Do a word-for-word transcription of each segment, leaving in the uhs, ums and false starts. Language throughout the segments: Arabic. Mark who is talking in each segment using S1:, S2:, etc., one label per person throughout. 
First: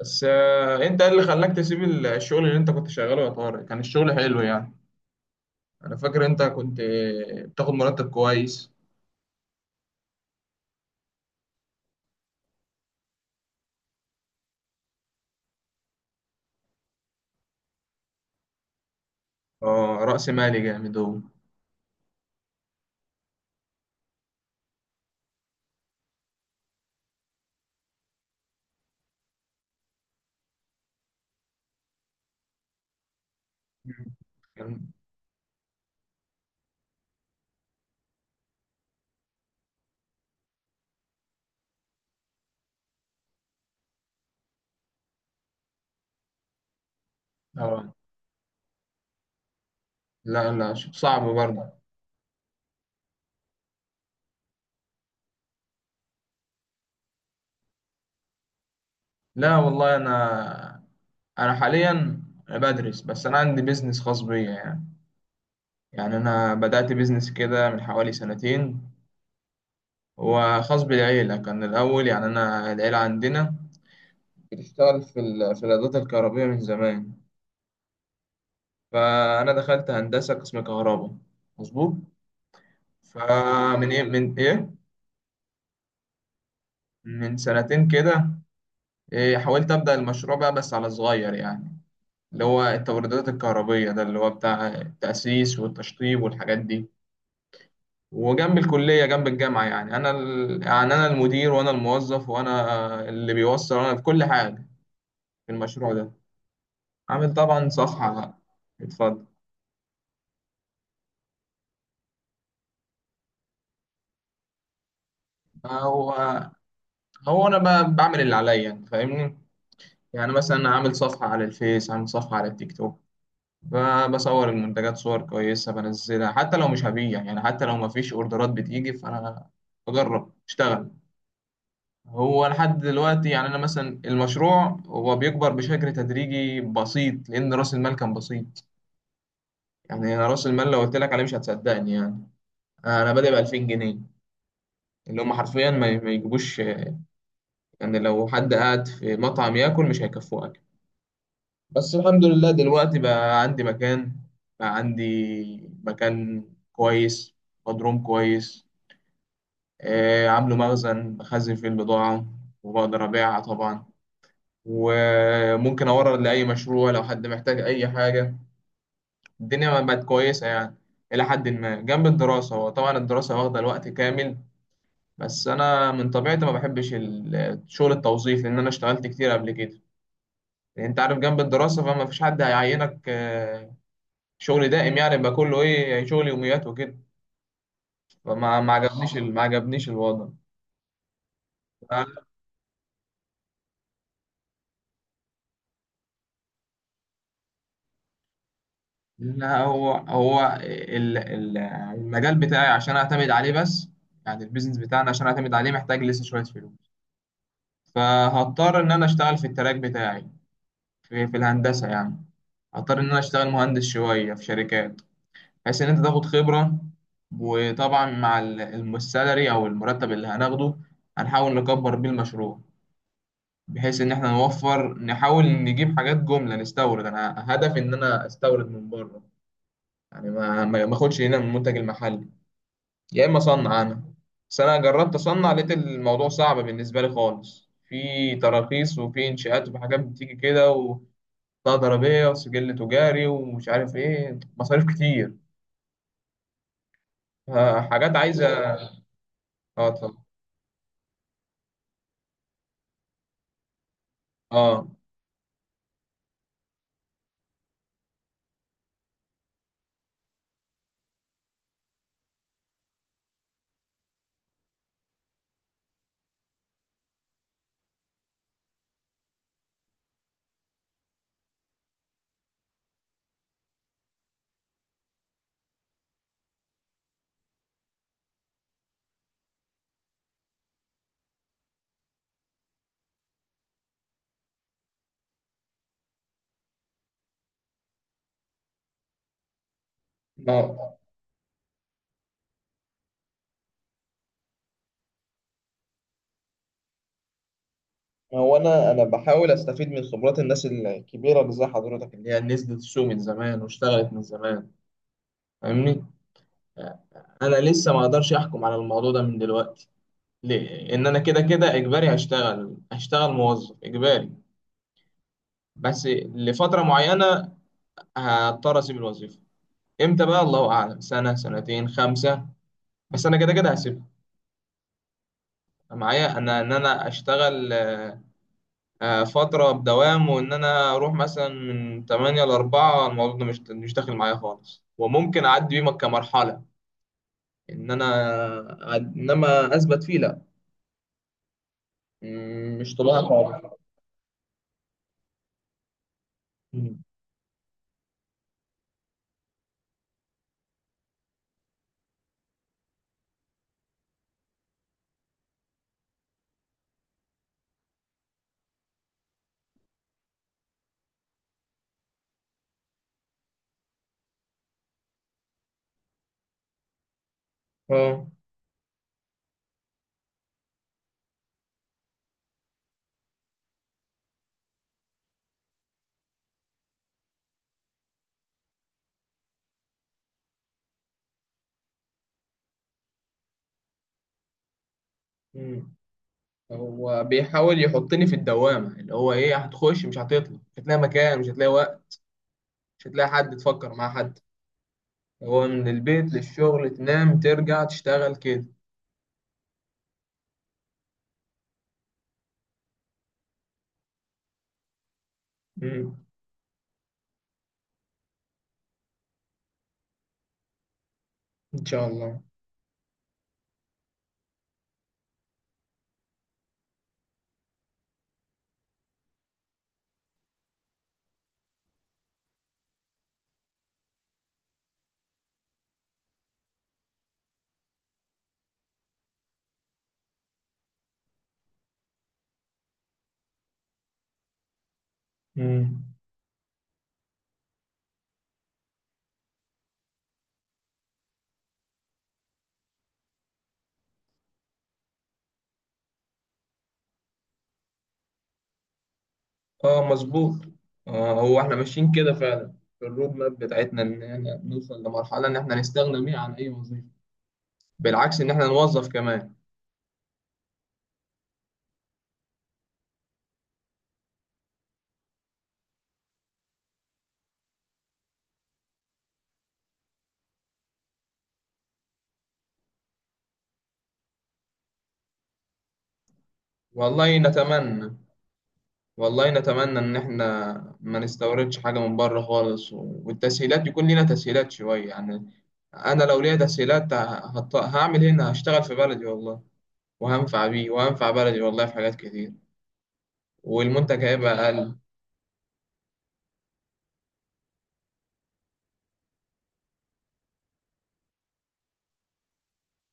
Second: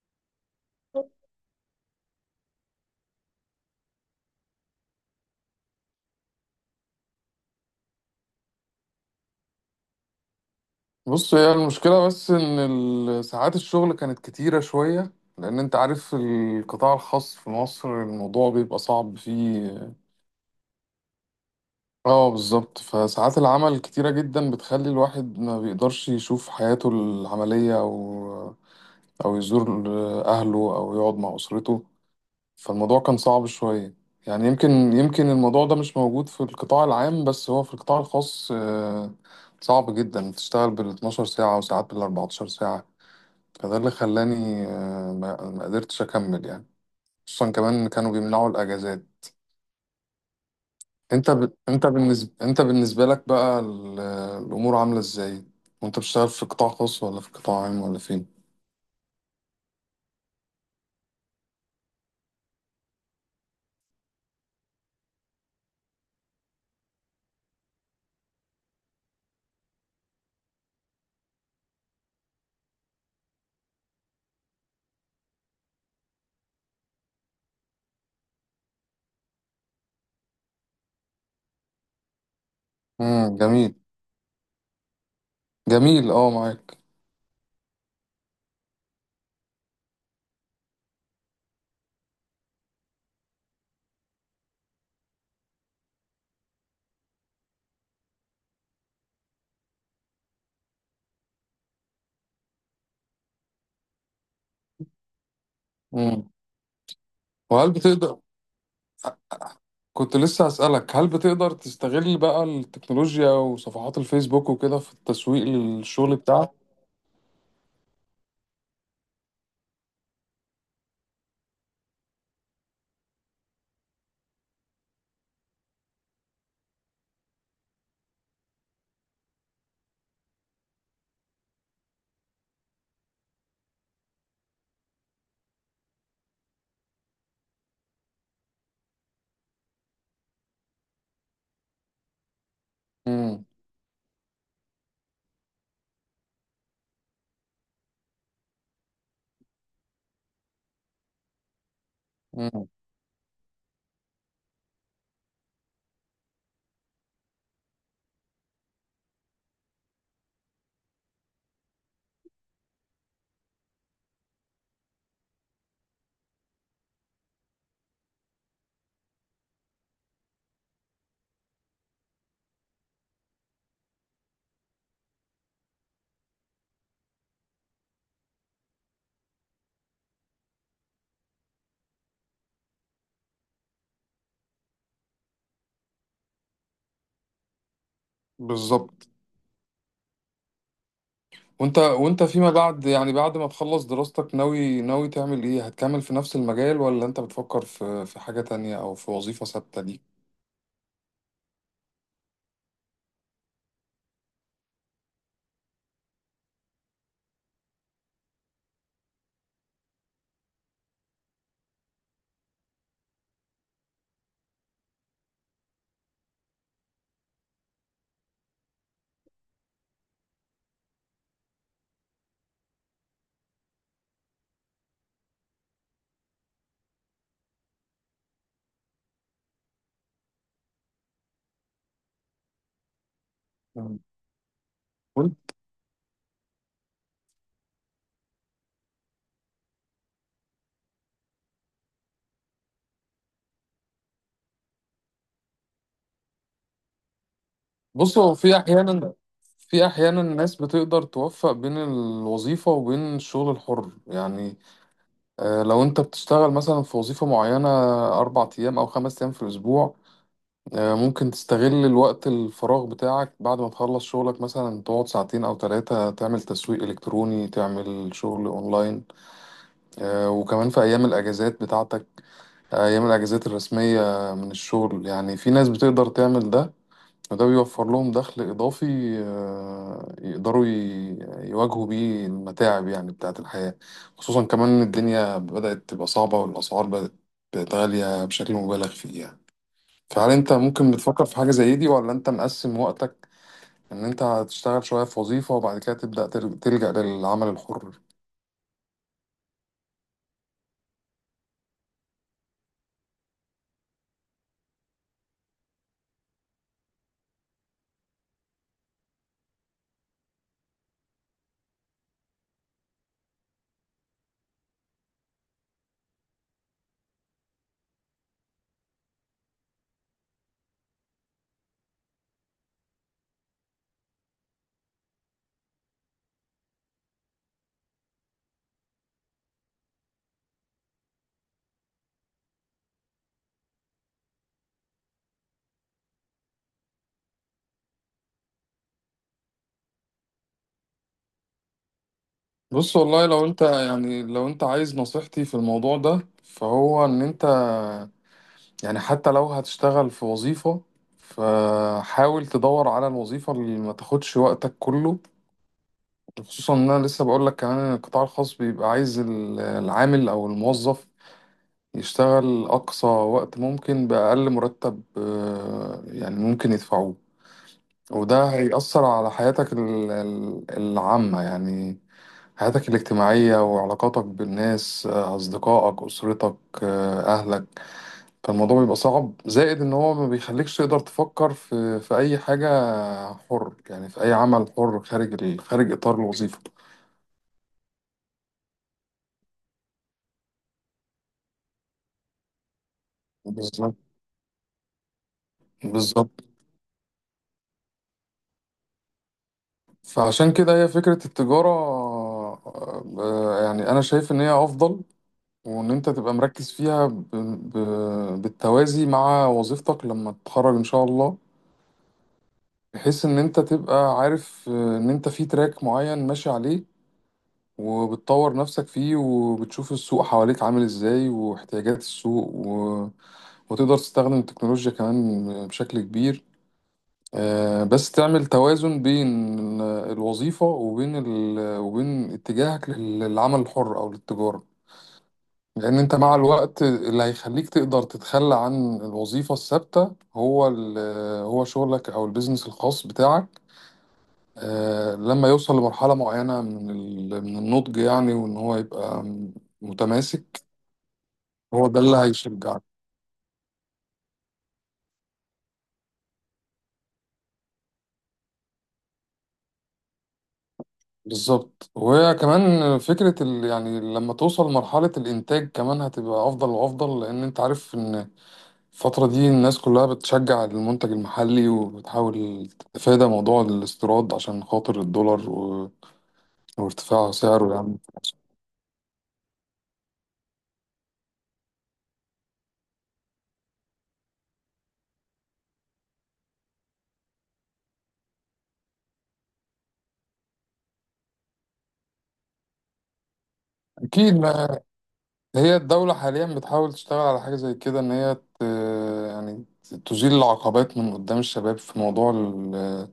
S1: بس آه، انت ايه اللي خلاك تسيب ال- الشغل اللي انت كنت شغاله يا طارق، كان الشغل حلو يعني. انا فاكر انت كنت آه، بتاخد مرتب كويس.
S2: بص، هي المشكلة بس إن ال- ساعات الشغل كانت كتيرة شوية. لأن أنت عارف القطاع الخاص في مصر الموضوع بيبقى صعب فيه.
S1: اه، رأس مالي جامد هو.
S2: اه بالظبط، فساعات العمل كتيرة جدا، بتخلي الواحد ما بيقدرش يشوف حياته العملية، أو أو يزور أهله أو يقعد مع أسرته. فالموضوع كان صعب شوية.
S1: مم.
S2: يعني يمكن
S1: كان-
S2: يمكن الموضوع ده مش موجود في القطاع العام، بس هو في القطاع الخاص آه، صعب جدا تشتغل بال اتناشر ساعة، وساعات بال اربعتاشر ساعة. فده اللي خلاني آه، ما ما قدرتش اكمل يعني. خصوصا كمان
S1: اه،
S2: كانوا بيمنعوا الاجازات.
S1: لا، لا، ش- صعب
S2: انت ب...
S1: برضه.
S2: انت بالنسبه انت بالنسبه لك بقى ال... الامور عامله ازاي؟ وانت بتشتغل في قطاع خاص ولا في قطاع عام ولا فين؟
S1: لا والله انا انا حاليا بدرس، بس انا عندي بيزنس خاص بيا يعني. يعني انا بدأت بيزنس كده من حوالي سنتين، هو خاص بالعيلة كان الاول يعني، انا العيلة عندنا بتشتغل في ال- في الادوات الكهربائية من زمان، فأنا دخلت هندسة قسم كهرباء. مظبوط.
S2: امم، جميل.
S1: فمن إيه من إيه
S2: جميل، اه، معاك.
S1: من سنتين كده، إيه حاولت أبدأ المشروع بقى بس على صغير يعني، اللي هو التوريدات الكهربية، ده اللي هو بتاع التأسيس والتشطيب والحاجات دي. وجنب الكلية، جنب الجامعة، يعني أنا ال... يعني أنا المدير وأنا الموظف وأنا اللي بيوصل وأنا في كل حاجة في المشروع ده.
S2: امم.
S1: عامل طبعا
S2: وهل
S1: صفحة
S2: بتقدر،
S1: بقى. اتفضل.
S2: كنت لسه هسألك، هل بتقدر تستغل بقى التكنولوجيا وصفحات الفيسبوك وكده في التسويق
S1: هو
S2: للشغل بتاعك؟
S1: هو أنا بقى بعمل اللي عليا يعني، فاهمني. يعني مثلا، عامل صفحة على الفيس، عامل صفحة على التيك توك، ب- بصور المنتجات صور كويسة بنزلها، حتى لو مش هبيع يعني، حتى لو مفيش اوردرات بتيجي فأنا بجرب اشتغل. هو لحد دلوقتي يعني أنا مثلا المشروع هو بيكبر بشكل تدريجي بسيط لأن رأس المال كان بسيط. يعني أنا رأس المال لو قلت لك عليه مش هتصدقني يعني، أنا بادئ ب
S2: امم.
S1: ألفين جنيه، اللي هم حرفيا ما ما يجيبوش يعني، لو حد قاعد في مطعم ياكل مش هيكفوه. بس الحمد لله
S2: امم.
S1: دلوقتي بقى عندي مكان، بقى عندي مكان كويس، مضروم كويس، آه، عامله مخزن بخزن فيه البضاعة وبقدر أبيعها طبعا، وممكن أورد لأي مشروع لو حد محتاج أي حاجة. الدنيا ما بقت كويسة يعني، إلى حد ما، جنب الدراسة، وطبعا الدراسة واخدة الوقت كامل. بس أنا من طبيعتي ما بحبش ال- شغل التوظيف، لأن أنا اشتغلت كتير قبل كده، يعني أنت عارف جنب الدراسة فما فيش حد هيعينك آه، شغل دائم، يعني بقى كله ايه يعني، شغل يوميات وكده. فما ما
S2: بالظبط.
S1: عجبنيش اه ال- ما عجبنيش الوضع.
S2: وانت وانت
S1: ف-
S2: فيما بعد، يعني بعد ما تخلص دراستك، ناوي ناوي تعمل ايه؟ هتكمل في نفس المجال، ولا انت بتفكر في في حاجة تانية او في وظيفة
S1: لا،
S2: ثابتة
S1: هو
S2: ليك؟
S1: هو ال- ال- المجال بتاعي عشان اعتمد عليه بس، يعني البيزنس بتاعنا عشان اعتمد عليه محتاج لسه شوية فلوس، فهضطر ان انا اشتغل في التراك بتاعي، في, في الهندسة يعني. هضطر ان انا اشتغل مهندس شوية في شركات، بحيث ان انت تاخد خبرة، وطبعا مع ال- الم- السالري او المرتب اللي هناخده هنحاول نكبر بيه المشروع، بحيث ان احنا نوفر، نحاول نجيب حاجات جملة نستورد، انا هدفي ان انا استورد من بره، يعني ما ما ما اخدش هنا من المنتج المحلي، يا اما اصنع انا. بس انا جربت اصنع
S2: وانت-
S1: لقيت الموضوع صعب بالنسبة لي خالص، في تراخيص وفي انشاءات وفي حاجات بتيجي كده، وبطاقة ضريبية وسجل تجاري ومش عارف ايه، مصاريف كتير، آه، حاجات
S2: بص، هو
S1: عايزة.
S2: في احيانا في
S1: اه
S2: احيانا
S1: طبعا.
S2: الناس بتقدر توفق بين الوظيفة وبين الشغل الحر يعني.
S1: اه.
S2: آه، لو انت بتشتغل مثلا في وظيفة معينة اربع ايام او خمس ايام في الاسبوع، آه، ممكن تستغل الوقت الفراغ بتاعك بعد ما تخلص شغلك، مثلا تقعد ساعتين او ثلاثة، تعمل تسويق الكتروني، تعمل شغل اونلاين. آه، وكمان في أيام الأجازات بتاعتك، أيام الأجازات الرسمية من الشغل، يعني في ناس بتقدر تعمل ده، وده بيوفر لهم دخل إضافي. آه، يقدروا ي- يواجهوا بيه المتاعب يعني بتاعة الحياة. خصوصا كمان إن الدنيا بدأت تبقى صعبة، والأسعار بدأت بقت غالية بشكل مبالغ فيه يعني. فهل أنت ممكن
S1: آه.
S2: بتفكر في حاجة زي دي، ولا أنت مقسم وقتك إن أنت هتشتغل شوية في وظيفة وبعد كده تبدأ تل- تلجأ للعمل الحر؟
S1: هو انا انا بحاول استفيد من خبرات الناس الكبيره اللي زي حضرتك، اللي هي نزلت السوق من زمان واشتغلت من زمان، فاهمني. انا لسه ما اقدرش احكم على الموضوع ده من دلوقتي، ليه؟ ان انا كده كده اجباري هشتغل هشتغل موظف اجباري بس لفتره معينه، هضطر اسيب الوظيفه. امتى بقى؟ الله اعلم، سنه، سنتين، خمسه، بس انا كده كده هسيبها. معايا انا ان انا اشتغل آه، فترة بدوام، وإن أنا أروح مثلا من تمانية ل أربعة، الموضوع ده مش مش داخل معايا خالص، وممكن أعدي بيه كمرحلة، إن أنا أد- إنما أثبت فيه، لأ. مم، مش
S2: بص
S1: طبيعي
S2: والله لو
S1: خالص.
S2: انت يعني لو انت عايز نصيحتي في الموضوع ده،
S1: مم.
S2: فهو ان انت يعني، حتى لو هتشتغل في وظيفة، فحاول تدور على الوظيفة اللي ما تاخدش وقتك كله. خصوصا ان انا لسه بقول لك كمان ان القطاع الخاص بيبقى عايز ال- العامل او الموظف يشتغل اقصى وقت ممكن باقل مرتب، آه، يعني ممكن يدفعوه.
S1: أه.
S2: وده هيأثر على حياتك ال- ال- العامة يعني، حياتك الاجتماعية وعلاقاتك بالناس، آه، أصدقائك، أسرتك، آه، أهلك. فالموضوع بيبقى صعب، زائد إن هو ما بيخليكش تقدر تفكر في في أي حاجة حر يعني، في أي عمل حر خارج ال-
S1: مم.
S2: خارج إطار الوظيفة.
S1: هو بيحاول يحطني في الدوامة، اللي هو إيه، هتخش مش هتطلع، مش هتلاقي مكان، مش هتلاقي وقت، مش هتلاقي حد تفكر
S2: بالظبط.
S1: مع حد، هو من البيت
S2: بالظبط.
S1: للشغل، تنام ترجع تشتغل كده.
S2: فعشان كده هي فكرة التجارة، آه، آه، يعني أنا شايف إن هي أفضل، وإن أنت
S1: مم.
S2: تبقى مركز فيها ب- ب- بالتوازي مع وظيفتك لما تتخرج إن شاء الله.
S1: إن شاء الله.
S2: بحيث ان انت تبقى عارف، آه، ان انت في تراك معين ماشي عليه، وبتطور نفسك فيه، وبتشوف السوق حواليك عامل ازاي، واحتياجات السوق و... وتقدر تستخدم التكنولوجيا كمان بشكل كبير. آه، بس تعمل توازن بين الوظيفة وبين ال... وبين اتجاهك لل- للعمل الحر او للتجارة. لان
S1: مم.
S2: انت مع الوقت اللي هيخليك تقدر تتخلى عن الوظيفة الثابتة هو ال... هو شغلك او البيزنس الخاص بتاعك، آه، لما يوصل لمرحلة معينة من ال- من النضج يعني، وإن هو يبقى
S1: اه، مظبوط.
S2: متماسك.
S1: آه هو احنا
S2: هو ده
S1: ماشيين
S2: اللي
S1: كده فعلا
S2: هيشجعك.
S1: في الرود ماب بتاعتنا، ان احنا نوصل لمرحلة ان احنا نستغنى بيها عن اي وظيفة، بالعكس ان احنا نوظف كمان.
S2: بالظبط. وهي كمان فكرة ال يعني، لما توصل لمرحلة الإنتاج كمان هتبقى أفضل وأفضل، لأن أنت عارف إن الفترة دي الناس كلها بتشجع المنتج المحلي، وبتحاول تتفادى موضوع الاستيراد عشان خاطر الدولار و- وارتفاع
S1: والله
S2: سعره يعني.
S1: نتمنى، والله نتمنى ان احنا ما نستوردش حاجة من بره خالص، و- والتسهيلات، يكون لنا تسهيلات شوية يعني. انا لو ليا تسهيلات ه- هط- هعمل هنا، هشتغل في بلدي والله، وهنفع بيه، وهنفع بلدي والله في حاجات كتير، والمنتج
S2: أكيد.
S1: هيبقى اقل.
S2: هي الدولة حاليا بتحاول تشتغل على حاجة زي كده، إن هي ت... يعني تزيل العقبات من قدام الشباب في موضوع ال-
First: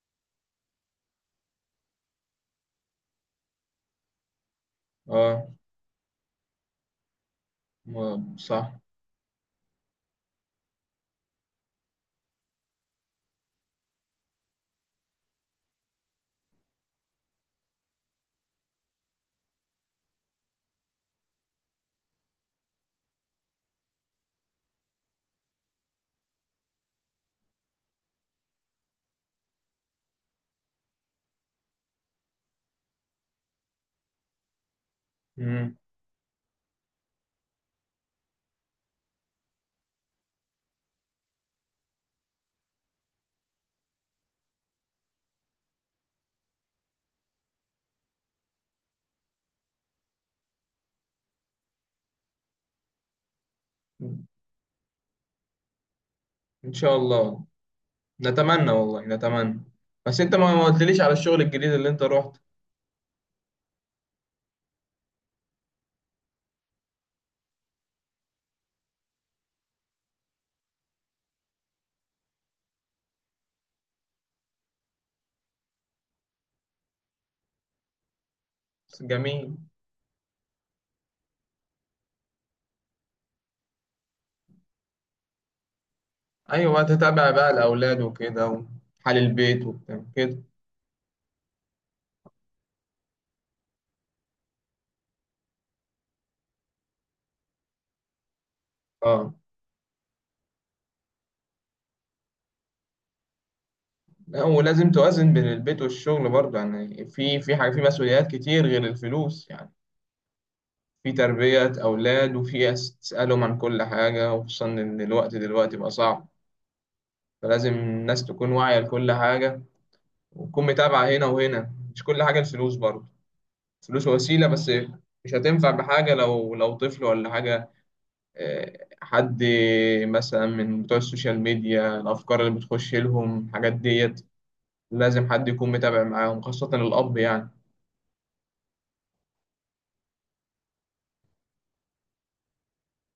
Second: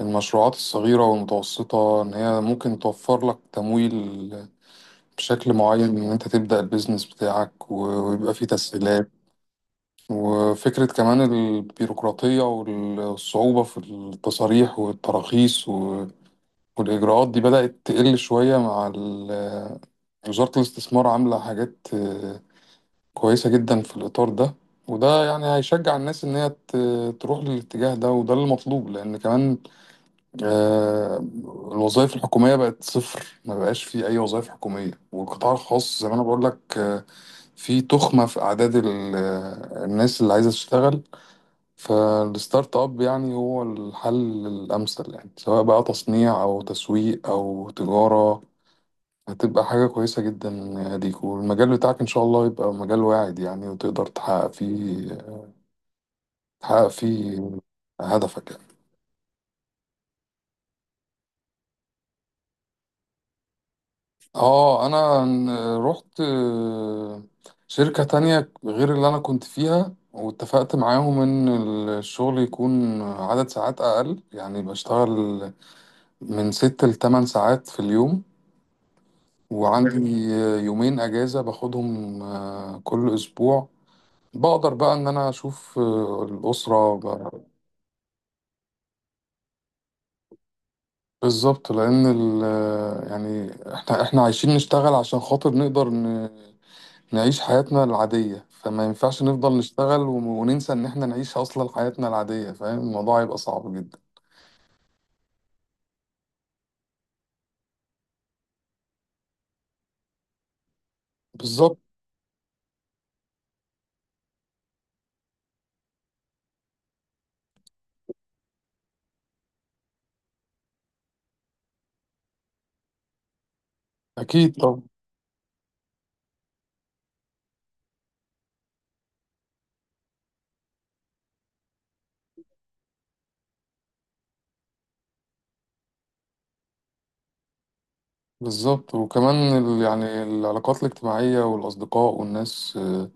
S2: المشروعات الصغيرة والمتوسطة، إن هي ممكن توفر لك تمويل
S1: اه.
S2: بشكل معين، إن أنت تبدأ البيزنس بتاعك و-
S1: ما-
S2: ويبقى فيه
S1: صح.
S2: تسهيلات. وفكرة كمان البيروقراطية والصعوبة في التصاريح والتراخيص و... والإجراءات دي بدأت تقل شوية مع ال... وزارة الاستثمار عاملة حاجات كويسة جدا في الإطار ده. وده يعني هيشجع الناس إن هي ت- تروح للاتجاه ده، وده اللي مطلوب. لأن كمان، آه، الوظائف الحكومية بقت صفر، ما بقاش في أي وظائف حكومية، والقطاع
S1: مم.
S2: الخاص زي ما أنا بقول لك، آه، في تخمة في أعداد ال- آه، الناس اللي عايزة تشتغل. فالستارت أب يعني هو الحل الأمثل، يعني سواء بقى تصنيع أو تسويق أو تجارة، هتبقى حاجة كويسة جدا يا ديك. والمجال بتاعك إن شاء الله يبقى مجال واعد يعني، وتقدر تحقق فيه
S1: ان
S2: تحقق
S1: شاء الله.
S2: فيه هدفك
S1: نتمنى،
S2: يعني.
S1: والله نتمنى. بس انت ما ما قلتليش على الشغل الجديد اللي انت رحت.
S2: اه، أنا ن- رحت آه، شركة تانية غير اللي أنا كنت فيها، واتفقت معاهم إن الشغل يكون عدد ساعات أقل، يعني بشتغل من ست لتمن ساعات في اليوم.
S1: بس جميل.
S2: وعندي آه، يومين أجازة باخدهم آه، كل أسبوع. بقدر بقى ان انا اشوف آه،
S1: ايوه،
S2: الاسره.
S1: تتابع بقى الاولاد وكده وحال البيت وبتاع كده.
S2: بالظبط، لان ال يعني احنا احنا عايشين نشتغل عشان خاطر نقدر ن- نعيش حياتنا العادية، فما ينفعش
S1: اه،
S2: نفضل نشتغل ون- وننسى ان احنا نعيش اصلا حياتنا العادية. فاهم، الموضوع هيبقى صعب جدا.
S1: لا ولازم توازن بين البيت والشغل برضه يعني، في في حاجه، في مسؤوليات كتير غير الفلوس يعني، في تربيه
S2: بالظبط.
S1: اولاد، وفي أس- تسالهم عن كل حاجه، وخصوصا ان الوقت دلوقتي بقى صعب. فلازم الناس تكون واعيه لكل حاجه، وتكون متابعه هنا وهنا، مش كل حاجه الفلوس برضه، الفلوس وسيلة
S2: اكيد
S1: بس،
S2: طبعا.
S1: مش هتنفع بحاجة لو لو طفل ولا حاجة. آه، حد مثلا من بتوع السوشيال ميديا، الأفكار اللي بتخش لهم الحاجات ديت، لازم حد يكون متابع معاهم، خاصة الأب يعني.
S2: بالظبط. وكمان ال يعني العلاقات الاجتماعية والاصدقاء والناس، آه،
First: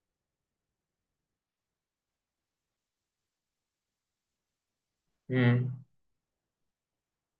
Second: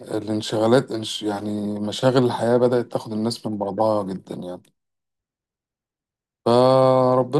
S2: الانشغالات انش يعني مشاغل الحياة بدأت تاخد الناس من بعضها جدا يعني.
S1: مم.
S2: فربنا